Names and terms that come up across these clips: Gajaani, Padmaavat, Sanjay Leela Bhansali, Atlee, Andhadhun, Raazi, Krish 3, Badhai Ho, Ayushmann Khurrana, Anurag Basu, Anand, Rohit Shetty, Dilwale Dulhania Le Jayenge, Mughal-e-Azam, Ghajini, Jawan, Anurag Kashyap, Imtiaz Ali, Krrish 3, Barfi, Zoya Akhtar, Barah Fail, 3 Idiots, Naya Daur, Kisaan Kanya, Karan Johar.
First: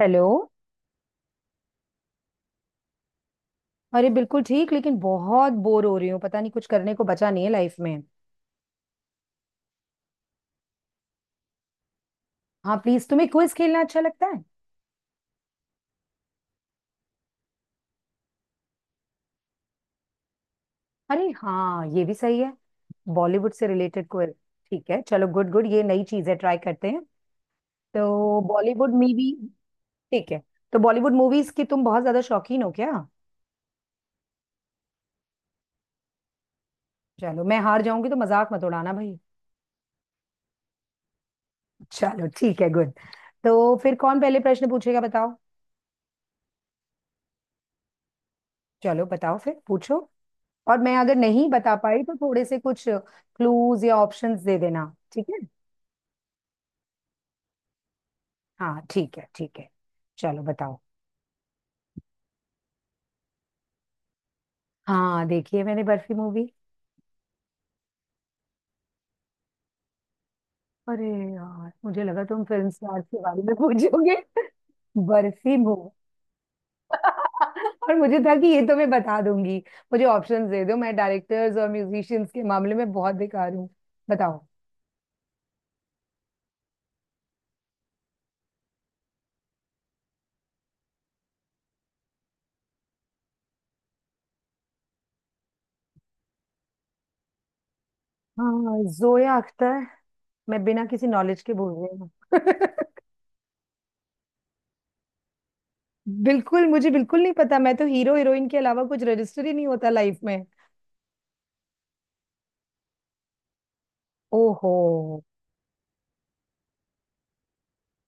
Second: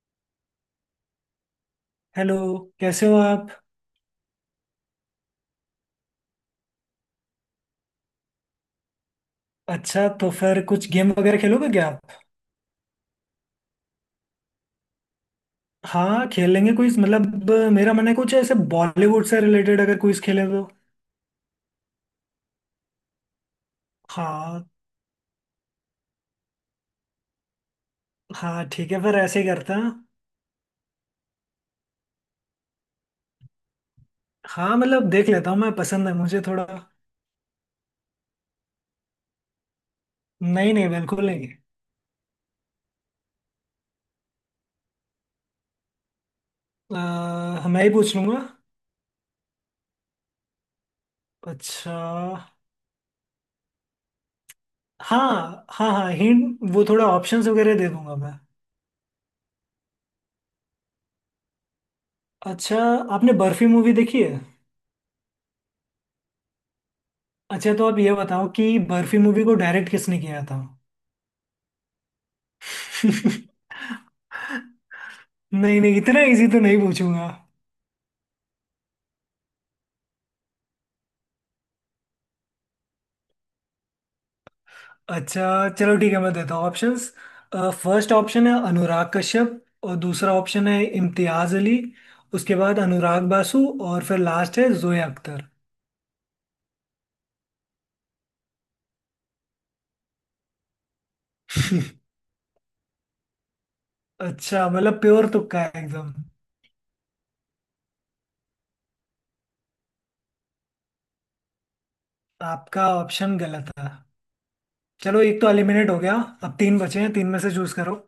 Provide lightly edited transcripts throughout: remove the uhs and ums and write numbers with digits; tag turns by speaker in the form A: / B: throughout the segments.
A: Hello.
B: Hello. कैसे हो आप।
A: अरे बिल्कुल ठीक, लेकिन बहुत बोर हो रही हूँ। पता नहीं, कुछ करने को बचा नहीं है लाइफ में।
B: अच्छा, तो फिर कुछ गेम वगैरह खेलोगे क्या आप।
A: हाँ प्लीज, तुम्हें क्विज खेलना अच्छा लगता है।
B: हाँ, खेलेंगे कुछ। मेरा मन है कुछ ऐसे बॉलीवुड से रिलेटेड अगर कुछ खेले तो।
A: अरे हाँ, ये भी सही है। बॉलीवुड से रिलेटेड क्विज।
B: हाँ,
A: ठीक है, चलो गुड गुड, ये नई चीज है, ट्राई करते हैं। तो
B: हाँ ठीक
A: बॉलीवुड
B: है, फिर
A: मूवी।
B: ऐसे ही करते हैं।
A: ठीक है। तो बॉलीवुड मूवीज की तुम बहुत ज्यादा शौकीन हो क्या।
B: हाँ मतलब, देख लेता हूँ मैं, पसंद है मुझे थोड़ा।
A: चलो, मैं हार जाऊंगी तो मजाक मत उड़ाना भाई।
B: नहीं नहीं, बिल्कुल नहीं।
A: चलो ठीक है, गुड। तो फिर कौन पहले प्रश्न पूछेगा बताओ।
B: मैं ही पूछ लूंगा।
A: चलो बताओ, फिर पूछो। और मैं अगर नहीं बता
B: अच्छा।
A: पाई तो थोड़े से कुछ क्लूज या ऑप्शंस दे देना। ठीक है।
B: हाँ हाँ हाँ, हिंट वो थोड़ा ऑप्शंस वगैरह दे दूंगा मैं।
A: हाँ ठीक है, ठीक है। चलो बताओ।
B: अच्छा। आपने बर्फी मूवी देखी है।
A: हाँ, देखी है मैंने बर्फी मूवी।
B: अच्छा, तो आप ये बताओ कि बर्फी मूवी को डायरेक्ट किसने किया था।
A: अरे यार, मुझे लगा तुम फिल्म स्टार्स के
B: नहीं।
A: बारे में पूछोगे। बर्फी मूवी।
B: नहीं इतना इजी तो नहीं पूछूंगा।
A: और मुझे था कि ये तो मैं बता दूंगी। मुझे ऑप्शंस दे दो, मैं डायरेक्टर्स और म्यूजिशियंस के मामले में बहुत बेकार हूँ। बताओ।
B: अच्छा चलो ठीक है, मैं देता हूँ ऑप्शंस। फर्स्ट ऑप्शन है अनुराग कश्यप और दूसरा ऑप्शन है इम्तियाज अली। उसके बाद अनुराग बासु। और फिर लास्ट है जोया अख्तर।
A: हाँ, जोया अख्तर। मैं बिना किसी नॉलेज के बोल रही हूँ।
B: अच्छा मतलब प्योर तुक्का है एकदम।
A: बिल्कुल, मुझे बिल्कुल नहीं पता। मैं तो हीरो हीरोइन के अलावा कुछ रजिस्टर ही नहीं होता लाइफ में।
B: आपका ऑप्शन गलत था।
A: ओहो।
B: चलो एक तो एलिमिनेट हो गया। अब तीन बचे हैं, तीन में से चूज करो।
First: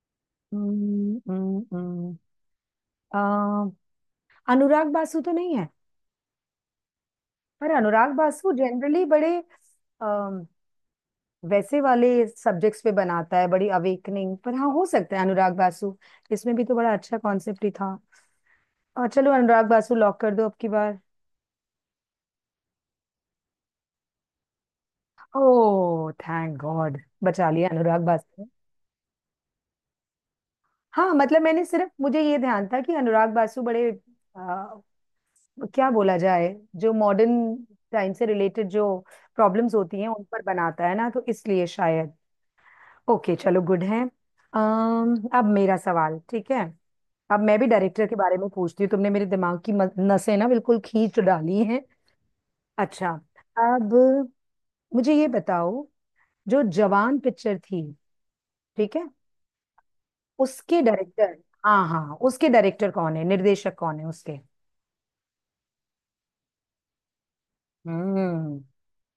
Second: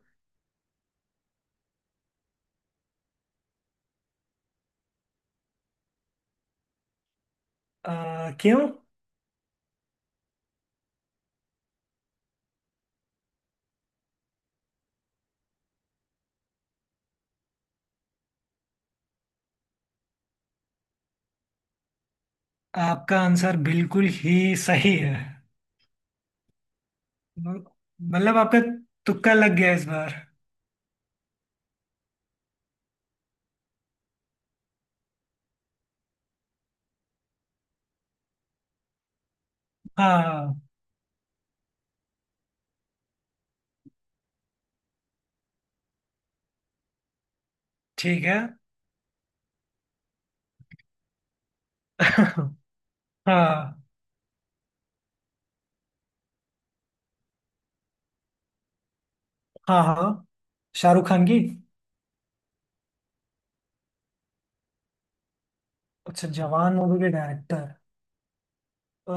A: हम्म, हम्म, हम्म। अम, अनुराग बासु तो नहीं है। पर अनुराग
B: अ,
A: बासु
B: क्यों।
A: जनरली बड़े अम, वैसे वाले सब्जेक्ट्स पे बनाता है, बड़ी अवेकनिंग पर। हाँ, हो सकता है अनुराग बासु। इसमें भी तो बड़ा अच्छा कॉन्सेप्ट ही था। और चलो अनुराग बासु लॉक कर दो अब की बार।
B: आपका आंसर बिल्कुल ही सही है।
A: ओह थैंक गॉड, बचा
B: म-
A: लिया अनुराग
B: मतलब
A: बासु।
B: आपका तुक्का लग गया इस बार।
A: हाँ मतलब मैंने सिर्फ, मुझे ये ध्यान था कि अनुराग बासु बड़े, क्या बोला जाए, जो मॉडर्न टाइम से रिलेटेड जो प्रॉब्लम्स होती हैं
B: हाँ,
A: उन पर
B: हाँ।
A: बनाता है ना, तो इसलिए शायद। ओके, चलो गुड है। अम्म, अब मेरा सवाल ठीक है। अब मैं भी डायरेक्टर के
B: ठीक
A: बारे
B: है।
A: में पूछती हूँ। तुमने मेरे दिमाग की नसें ना बिल्कुल खींच डाली हैं। अच्छा,
B: हाँ
A: अब मुझे ये बताओ, जो जवान पिक्चर थी, ठीक है,
B: हाँ हाँ
A: उसके
B: शाहरुख खान
A: डायरेक्टर।
B: की।
A: हाँ हाँ, उसके डायरेक्टर कौन है, निर्देशक कौन है उसके।
B: अच्छा, जवान मूवी के डायरेक्टर।
A: हम्म।
B: अ,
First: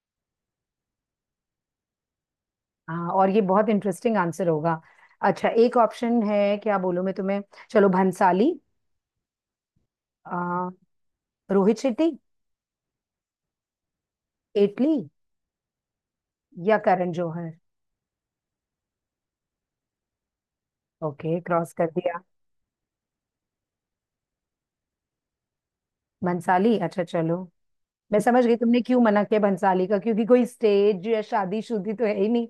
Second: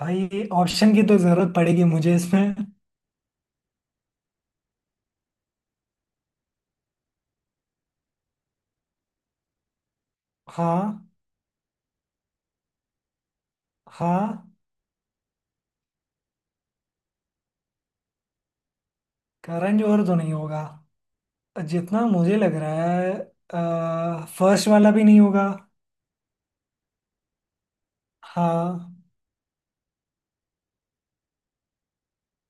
B: भाई ऑप्शन की तो जरूरत पड़ेगी मुझे इसमें।
A: हाँ, और ये बहुत इंटरेस्टिंग आंसर होगा। अच्छा, एक ऑप्शन है, क्या बोलूं मैं तुम्हें, चलो भंसाली, आ,
B: हाँ।
A: रोहित शेट्टी,
B: हाँ।
A: एटली, या करण जौहर।
B: करण जौहर तो नहीं होगा।
A: ओके, क्रॉस कर
B: जितना
A: दिया।
B: मुझे लग रहा है। फर्स्ट वाला भी नहीं होगा।
A: भंसाली, अच्छा चलो, मैं समझ गई तुमने
B: हाँ।
A: क्यों मना किया भंसाली का, क्योंकि कोई स्टेज या शादी शुदी तो है ही नहीं।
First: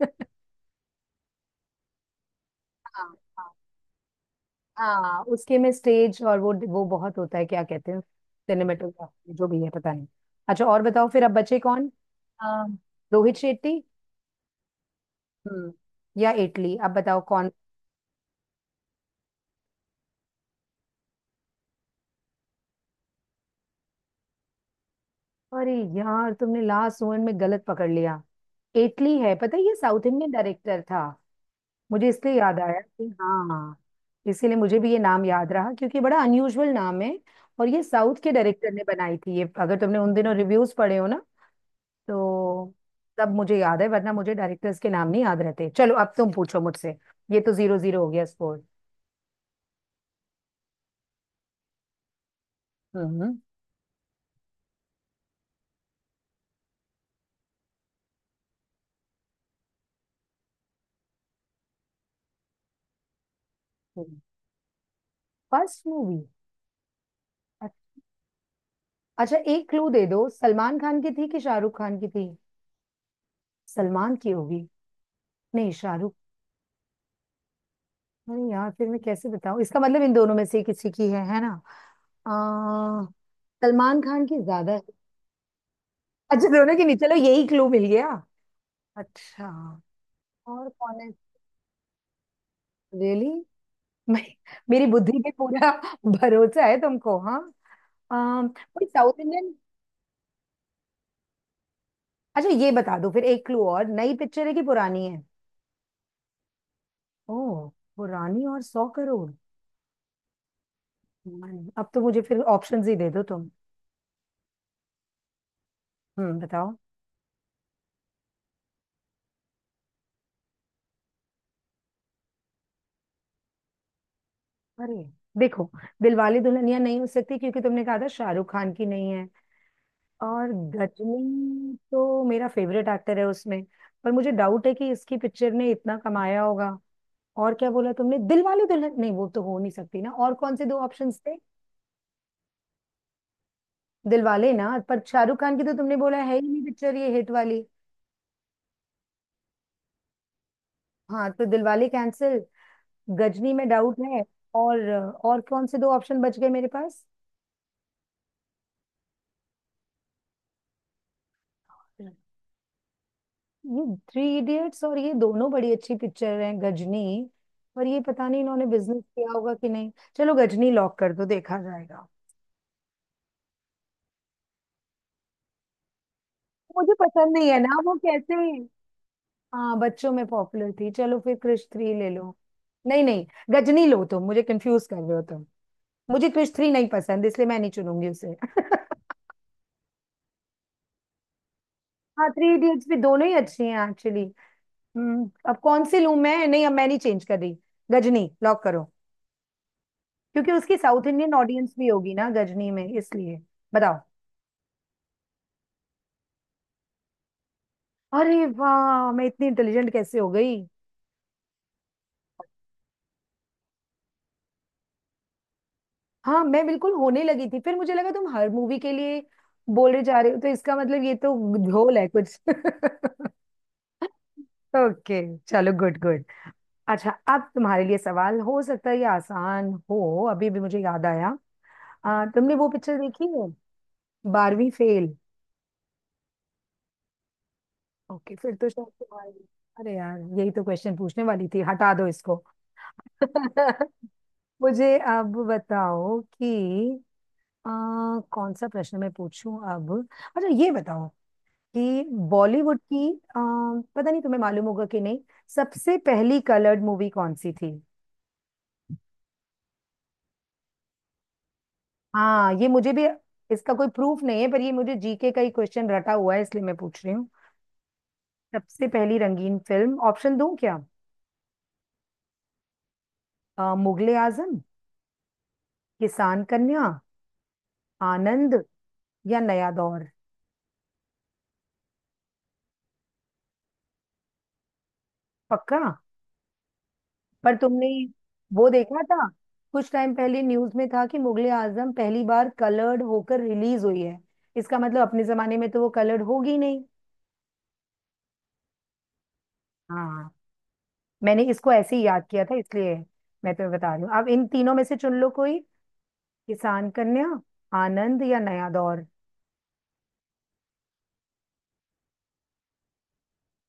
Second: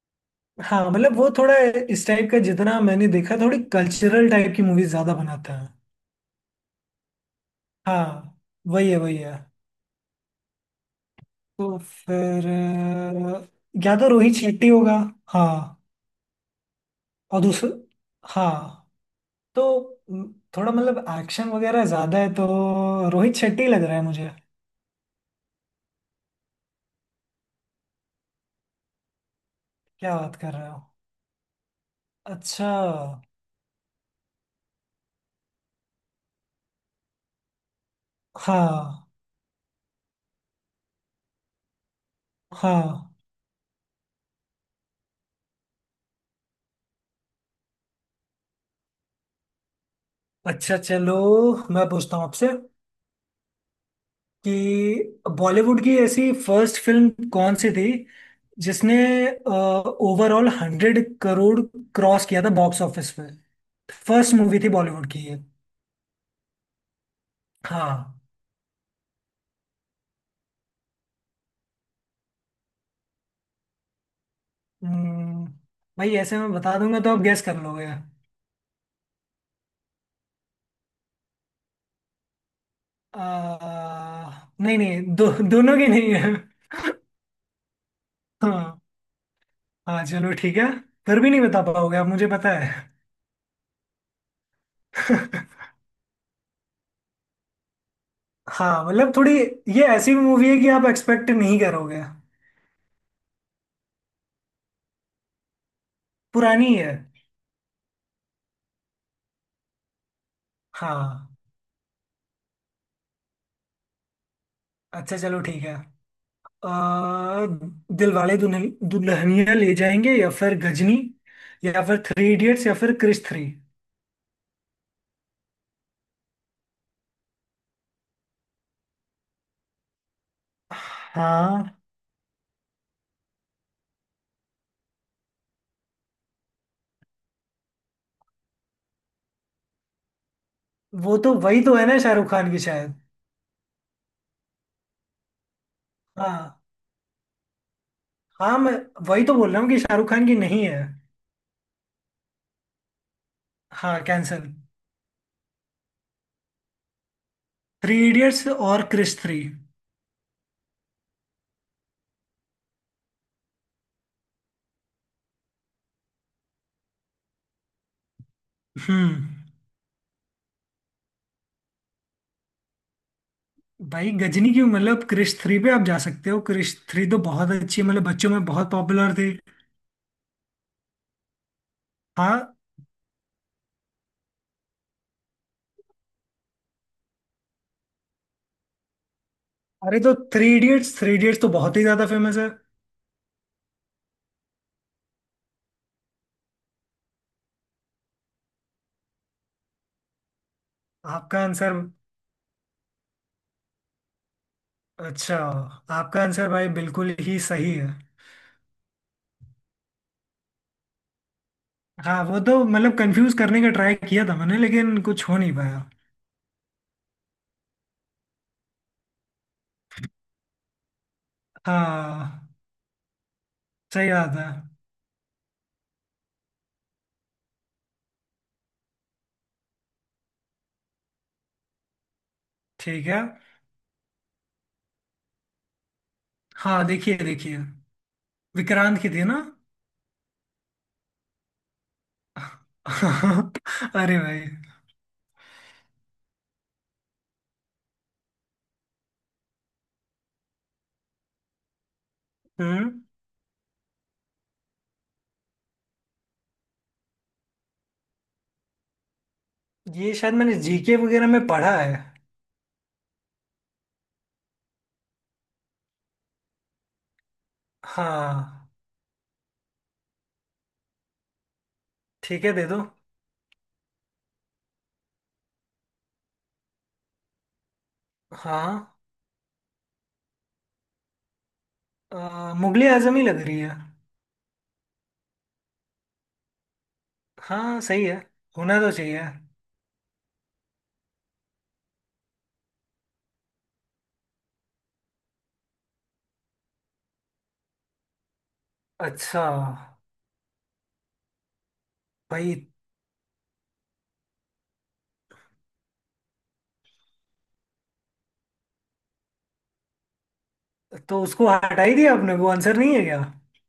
B: हाँ मतलब वो थोड़ा इस टाइप का, जितना
A: हाँ
B: मैंने देखा
A: हाँ।
B: थोड़ी कल्चरल टाइप की मूवीज ज्यादा
A: हाँ,
B: बनाता
A: उसके
B: है।
A: में स्टेज और वो बहुत होता है, क्या कहते हैं,
B: हाँ। वही है वही
A: सिनेमेटोग्राफी
B: है।
A: जो भी है पता नहीं। अच्छा, और बताओ फिर, अब बचे
B: तो
A: कौन।
B: फिर
A: आ, रोहित शेट्टी।
B: या तो रोहित शेट्टी होगा।
A: हम्म,
B: हाँ।
A: या इटली, अब बताओ
B: और
A: कौन।
B: दूसरा। हाँ तो थोड़ा मतलब एक्शन वगैरह ज्यादा है, तो रोहित शेट्टी लग रहा है मुझे।
A: अरे यार, तुमने लास्ट मोमेंट में गलत पकड़ लिया। इटली है, पता है, ये साउथ
B: क्या
A: इंडियन
B: बात कर रहे हो।
A: डायरेक्टर था। मुझे इसलिए याद
B: अच्छा।
A: आया कि हाँ, इसीलिए मुझे भी ये नाम याद रहा क्योंकि बड़ा अनयूजुअल नाम है। और ये साउथ के डायरेक्टर ने
B: हाँ।
A: बनाई थी ये। अगर तुमने उन दिनों रिव्यूज पढ़े हो ना, तो,
B: हाँ।
A: तब मुझे याद है, वरना मुझे डायरेक्टर्स के नाम नहीं याद रहते। चलो अब तुम पूछो मुझसे। ये तो जीरो जीरो हो गया स्कोर।
B: अच्छा चलो, मैं पूछता हूँ आपसे
A: हम्म।
B: कि बॉलीवुड की ऐसी फर्स्ट फिल्म कौन सी थी जिसने ओवरऑल हंड्रेड करोड़ क्रॉस किया था बॉक्स ऑफिस पे। फर्स्ट मूवी थी बॉलीवुड की ये।
A: First movie.
B: हाँ।
A: अच्छा एक क्लू दे दो, सलमान खान की थी कि शाहरुख खान की थी। सलमान की होगी।
B: हम्म।
A: नहीं, शाहरुख।
B: भाई ऐसे मैं बता दूंगा तो आप गैस कर लोगे।
A: नहीं यार, फिर मैं कैसे बताऊं, इसका मतलब इन दोनों में से किसी की है ना। आ, सलमान खान की ज्यादा
B: नहीं
A: है।
B: नहीं, दो, दोनों की नहीं है।
A: अच्छा, दोनों की नहीं, चलो यही क्लू मिल गया।
B: हाँ।
A: अच्छा,
B: हाँ चलो ठीक है।
A: और कौन है।
B: फिर भी नहीं बता पाओगे आप, मुझे पता है।
A: रियली। मैं, मेरी बुद्धि पे पूरा भरोसा है तुमको, हाँ।
B: हाँ
A: कोई
B: मतलब
A: साउथ
B: थोड़ी,
A: इंडियन।
B: ये ऐसी मूवी है कि आप एक्सपेक्ट नहीं करोगे।
A: अच्छा, ये बता दो फिर, एक क्लू और, नई पिक्चर है कि पुरानी है।
B: पुरानी है।
A: ओह, पुरानी और सौ करोड़।
B: हाँ।
A: अब तो मुझे फिर ऑप्शंस ही दे दो तुम।
B: अच्छा चलो ठीक है।
A: हम्म, बताओ।
B: आ, दिलवाले दुल्हन दुल्हनिया ले जाएंगे, या फिर गजनी, या फिर थ्री इडियट्स, या फिर क्रिश थ्री।
A: अरे, देखो, दिलवाले दुल्हनिया नहीं हो सकती, क्योंकि तुमने कहा था शाहरुख खान की नहीं है। और
B: हाँ
A: गजनी तो मेरा फेवरेट एक्टर है उसमें, पर मुझे डाउट है कि इसकी पिक्चर ने इतना कमाया होगा। और क्या बोला तुमने, दिलवाले दुल्हन नहीं, वो तो हो नहीं सकती ना, और कौन से दो
B: वो
A: ऑप्शंस
B: तो
A: थे।
B: वही तो है ना, शाहरुख खान की शायद।
A: दिलवाले ना, पर शाहरुख खान की तो तुमने बोला है ही
B: हाँ।
A: नहीं पिक्चर ये हिट वाली।
B: हाँ मैं वही तो बोल रहा हूँ कि शाहरुख खान की नहीं है।
A: हाँ तो दिलवाले कैंसिल, गजनी में डाउट
B: हाँ
A: है,
B: कैंसल।
A: और और कौन से दो ऑप्शन बच गए मेरे
B: थ्री इडियट्स और क्रिश थ्री।
A: पास। ये थ्री इडियट्स और ये दोनों बड़ी अच्छी पिक्चर हैं, गजनी, पर ये पता नहीं इन्होंने बिजनेस
B: हम्म।
A: किया होगा कि नहीं। चलो गजनी लॉक कर दो, देखा जाएगा।
B: भाई गजनी की मतलब, क्रिश थ्री पे आप जा सकते हो, क्रिश
A: मुझे
B: थ्री तो
A: पसंद नहीं
B: बहुत
A: है ना
B: अच्छी है,
A: वो,
B: मतलब बच्चों
A: कैसे।
B: में बहुत पॉपुलर थी।
A: हाँ बच्चों में पॉपुलर थी, चलो फिर क्रिश थ्री ले लो।
B: हाँ।
A: नहीं नहीं, गजनी लो, तुम मुझे कंफ्यूज कर रहे हो तुम। मुझे क्रिश थ्री नहीं पसंद, इसलिए मैं नहीं चुनूंगी उसे।
B: अरे तो थ्री इडियट्स, थ्री इडियट्स तो बहुत ही ज्यादा
A: हाँ
B: फेमस
A: थ्री
B: है।
A: इडियट्स भी, दोनों ही अच्छी हैं एक्चुअली। हम्म, अब कौन सी लूं मैं, नहीं अब मैं नहीं चेंज कर रही। गजनी लॉक करो, क्योंकि उसकी साउथ इंडियन
B: आपका आंसर।
A: ऑडियंस भी होगी ना गजनी में, इसलिए। बताओ।
B: अच्छा, आपका आंसर भाई बिल्कुल ही सही है।
A: अरे वाह, मैं इतनी इंटेलिजेंट कैसे हो गई।
B: हाँ वो तो मतलब कंफ्यूज करने का ट्राई किया था मैंने, लेकिन कुछ हो नहीं पाया।
A: हाँ मैं बिल्कुल होने लगी थी, फिर मुझे लगा तुम हर मूवी के लिए बोले जा रहे हो, तो इसका मतलब ये तो ढोल है कुछ।
B: हाँ। सही बात है।
A: ओके, चलो गुड गुड। अच्छा, अब तुम्हारे लिए सवाल, हो सकता है ये आसान हो, अभी भी मुझे याद आया। तुमने वो पिक्चर
B: ठीक है।
A: देखी है, बारहवीं फेल।
B: हाँ, देखिए देखिए।
A: ओके, फिर तो शायद
B: विक्रांत की थी
A: तुम्हारे।
B: ना।
A: अरे यार, यही तो क्वेश्चन पूछने वाली थी, हटा दो इसको।
B: अरे भाई।
A: मुझे अब बताओ कि अ, कौन सा प्रश्न मैं पूछूं अब। अच्छा ये बताओ कि बॉलीवुड
B: हम्म।
A: की, पता नहीं तुम्हें मालूम होगा कि नहीं, सबसे पहली कलर्ड मूवी कौन सी थी।
B: ये शायद मैंने जीके वगैरह में पढ़ा है।
A: हाँ, ये मुझे भी, इसका कोई प्रूफ नहीं है, पर ये मुझे जीके का ही क्वेश्चन रटा हुआ है, इसलिए मैं पूछ रही हूँ।
B: हाँ।
A: सबसे पहली रंगीन फिल्म, ऑप्शन दूं क्या।
B: ठीक है दे दो।
A: मुगले आजम, किसान कन्या, आनंद,
B: हाँ।
A: या नया दौर।
B: मुगले आजमी लग रही है।
A: पक्का। पर
B: हाँ
A: तुमने
B: सही है।
A: वो
B: होना तो
A: देखा
B: चाहिए।
A: था, कुछ टाइम पहले न्यूज में था कि मुगले आजम पहली बार कलर्ड होकर रिलीज हुई है। इसका मतलब अपने जमाने में तो वो कलर्ड होगी नहीं।
B: अच्छा।
A: हाँ मैंने इसको ऐसे ही याद किया
B: भाई,
A: था इसलिए। मैं तुम्हें बता रही हूँ अब, इन तीनों में से चुन लो कोई, किसान कन्या, आनंद या नया दौर।
B: तो उसको हटा ही दिया आपने, वो आंसर नहीं है क्या।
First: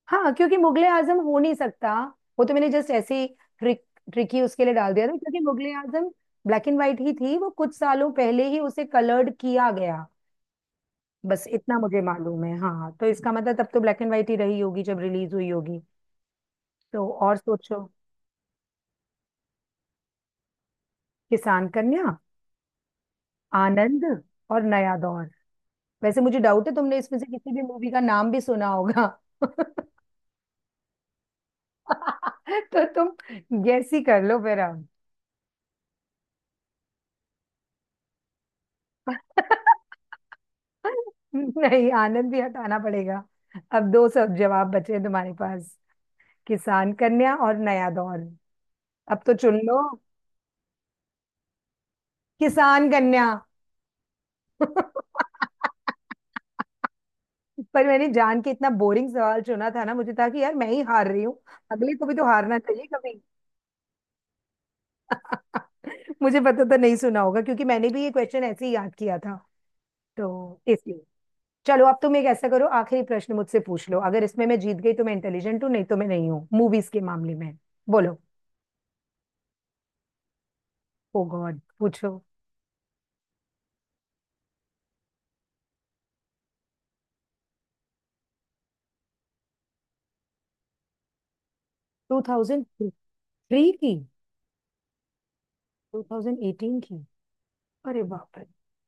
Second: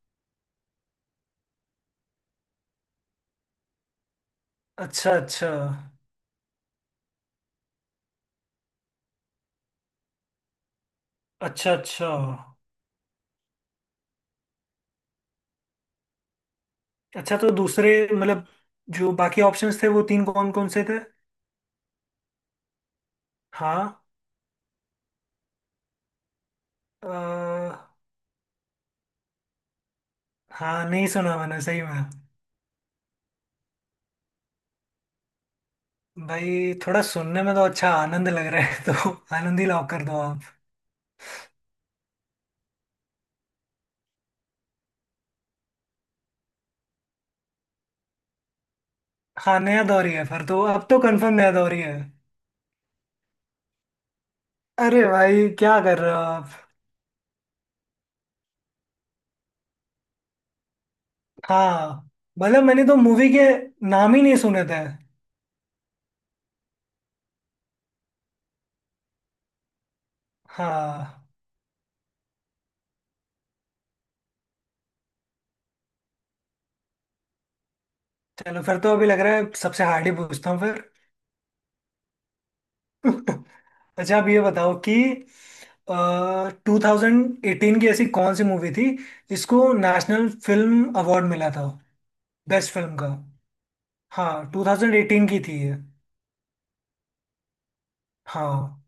A: हाँ, क्योंकि मुगले आजम हो नहीं सकता। वो तो मैंने जस्ट ऐसे ही ट्रिक ट्रिकी उसके लिए डाल दिया था,
B: अच्छा
A: क्योंकि
B: अच्छा।
A: Mughal-e Azam black and white ही थी वो, कुछ सालों पहले ही उसे कलर्ड किया गया। बस
B: अच्छा
A: इतना मुझे
B: अच्छा।
A: मालूम है, हाँ, तो इसका मतलब तब तो ब्लैक एंड व्हाइट ही रही होगी जब रिलीज हुई होगी। तो और
B: अच्छा, तो
A: सोचो,
B: दूसरे मतलब जो बाकी ऑप्शंस थे वो तीन कौन कौन से थे।
A: किसान कन्या,
B: हाँ।
A: आनंद और नया दौर। वैसे मुझे डाउट है तुमने इसमें से किसी भी
B: अ,
A: मूवी का नाम भी सुना होगा।
B: हाँ नहीं सुना मैंने सही में।
A: तो तुम गैस ही कर लो फिर अब।
B: भाई थोड़ा सुनने में तो अच्छा आनंद लग रहा है, तो आनंद ही लॉक कर दो आप।
A: नहीं, आनंद भी हटाना पड़ेगा। अब दो सब जवाब बचे हैं तुम्हारे पास, किसान कन्या और नया दौर, अब तो चुन
B: हाँ,
A: लो।
B: नया दौर ही है फिर तो, अब तो कंफर्म नया दौर ही है।
A: किसान कन्या।
B: अरे भाई क्या कर रहे हो आप।
A: पर मैंने जान के इतना बोरिंग सवाल चुना था ना, मुझे था कि यार मैं ही हार रही हूँ, अगले को
B: हाँ
A: भी तो हारना
B: मतलब मैंने
A: चाहिए
B: तो
A: कभी।
B: मूवी के नाम ही नहीं सुने थे।
A: मुझे पता, तो नहीं सुना होगा, क्योंकि मैंने भी ये क्वेश्चन ऐसे ही याद किया था तो, इसलिए।
B: हाँ
A: चलो, अब तुम एक ऐसा करो, आखिरी प्रश्न मुझसे पूछ लो, अगर इसमें मैं जीत गई तो मैं इंटेलिजेंट हूँ, नहीं तो मैं नहीं हूँ मूवीज के मामले में। बोलो।
B: चलो फिर, तो अभी लग रहा है सबसे हार्ड ही पूछता हूँ फिर।
A: ओ गॉड, पूछो।
B: अच्छा, आप ये बताओ कि टू थाउजेंड एटीन की ऐसी कौन सी मूवी थी जिसको नेशनल फिल्म अवार्ड मिला था, बेस्ट फिल्म का।
A: 2003 की।
B: हाँ, 2018 की थी ये।
A: 2018 की। अरे बाप रे।
B: हाँ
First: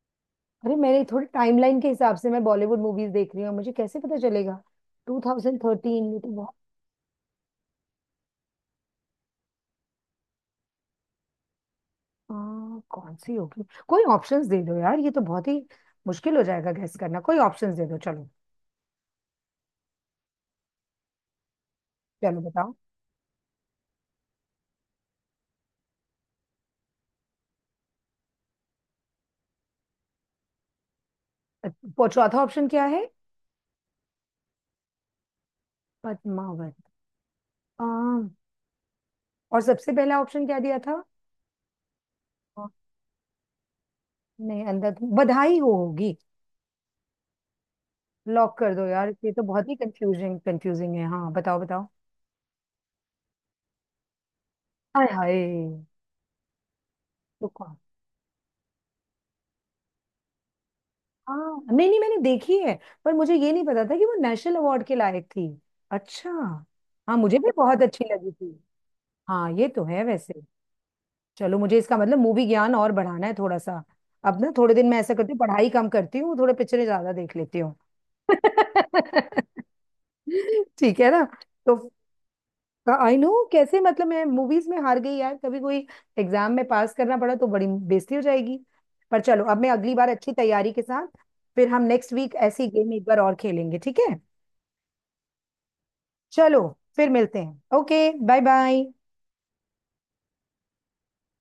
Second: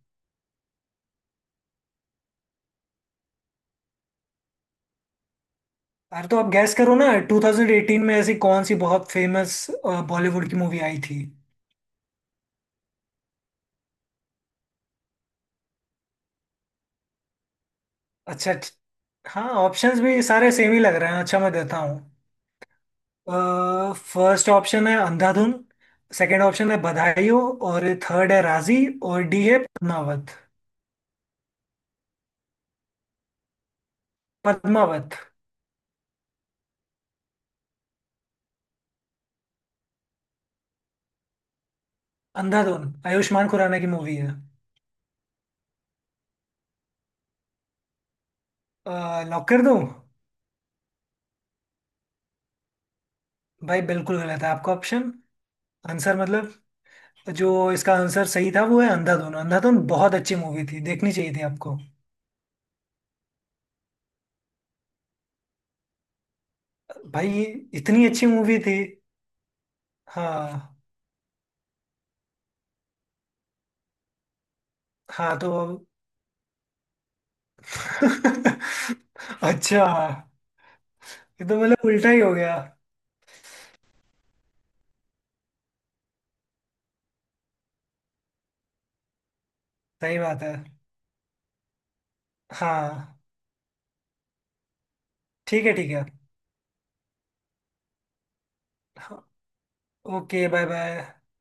A: अरे मैंने थोड़ी टाइमलाइन के हिसाब से मैं बॉलीवुड मूवीज देख रही हूँ, मुझे कैसे पता चलेगा 2013। ये
B: यार
A: तो
B: तो आप
A: बहुत,
B: गैस करो ना, 2018 में ऐसी कौन सी बहुत फेमस बॉलीवुड की मूवी आई थी।
A: आ, कौन सी होगी। कोई ऑप्शंस दे दो यार, ये तो बहुत ही मुश्किल हो जाएगा गैस करना, कोई ऑप्शंस दे दो चलो।
B: अच्छा हाँ ऑप्शंस भी सारे सेम ही लग रहे हैं, अच्छा मैं देता हूँ।
A: चलो बताओ।
B: फर्स्ट ऑप्शन है अंधाधुन। सेकंड ऑप्शन है बधाई हो। और थर्ड है राजी। और डी है पद्मावत।
A: अच्छा, चौथा ऑप्शन क्या है।
B: पद्मावत।
A: पद्मावत। आ, और सबसे पहला ऑप्शन क्या दिया था। आ,
B: अंधाधुन। आयुष्मान खुराना की मूवी है।
A: नहीं, अंदर तो बधाई हो होगी। लॉक कर दो यार, ये तो
B: लॉक कर
A: बहुत ही
B: दूं।
A: कंफ्यूजिंग कंफ्यूजिंग है, हाँ बताओ बताओ।
B: भाई बिल्कुल गलत है आपका ऑप्शन।
A: हाय हाय।
B: आंसर मतलब,
A: तो
B: जो
A: कौन।
B: इसका आंसर सही था वो है अंधाधुन। अंधाधुन बहुत अच्छी मूवी थी, देखनी चाहिए थी
A: हाँ,
B: आपको।
A: नहीं नहीं मैंने देखी है, पर मुझे ये नहीं पता था कि वो नेशनल अवार्ड के लायक थी। अच्छा। हाँ मुझे
B: भाई
A: भी बहुत अच्छी
B: इतनी अच्छी
A: लगी थी।
B: मूवी थी।
A: हाँ ये तो है वैसे।
B: हाँ।
A: चलो, मुझे इसका मतलब मूवी ज्ञान और बढ़ाना है थोड़ा सा। अब ना थोड़े दिन मैं ऐसा करती
B: हाँ
A: हूँ,
B: तो
A: पढ़ाई कम करती हूँ, थोड़े पिक्चरें ज्यादा देख लेती हूँ।
B: अब। अच्छा,
A: ठीक है ना।
B: ये तो
A: तो
B: मतलब उल्टा ही हो गया।
A: आई नो, कैसे मतलब मैं मूवीज में हार गई यार, कभी कोई एग्जाम में पास करना पड़ा तो बड़ी बेइज्जती हो जाएगी। पर चलो, अब मैं अगली बार
B: सही
A: अच्छी
B: बात
A: तैयारी
B: है।
A: के साथ, फिर हम नेक्स्ट वीक ऐसी गेम एक बार
B: हाँ
A: और खेलेंगे, ठीक है।
B: ठीक है, ठीक है।
A: चलो फिर मिलते हैं, ओके बाय बाय।
B: हाँ, ओके बाय बाय।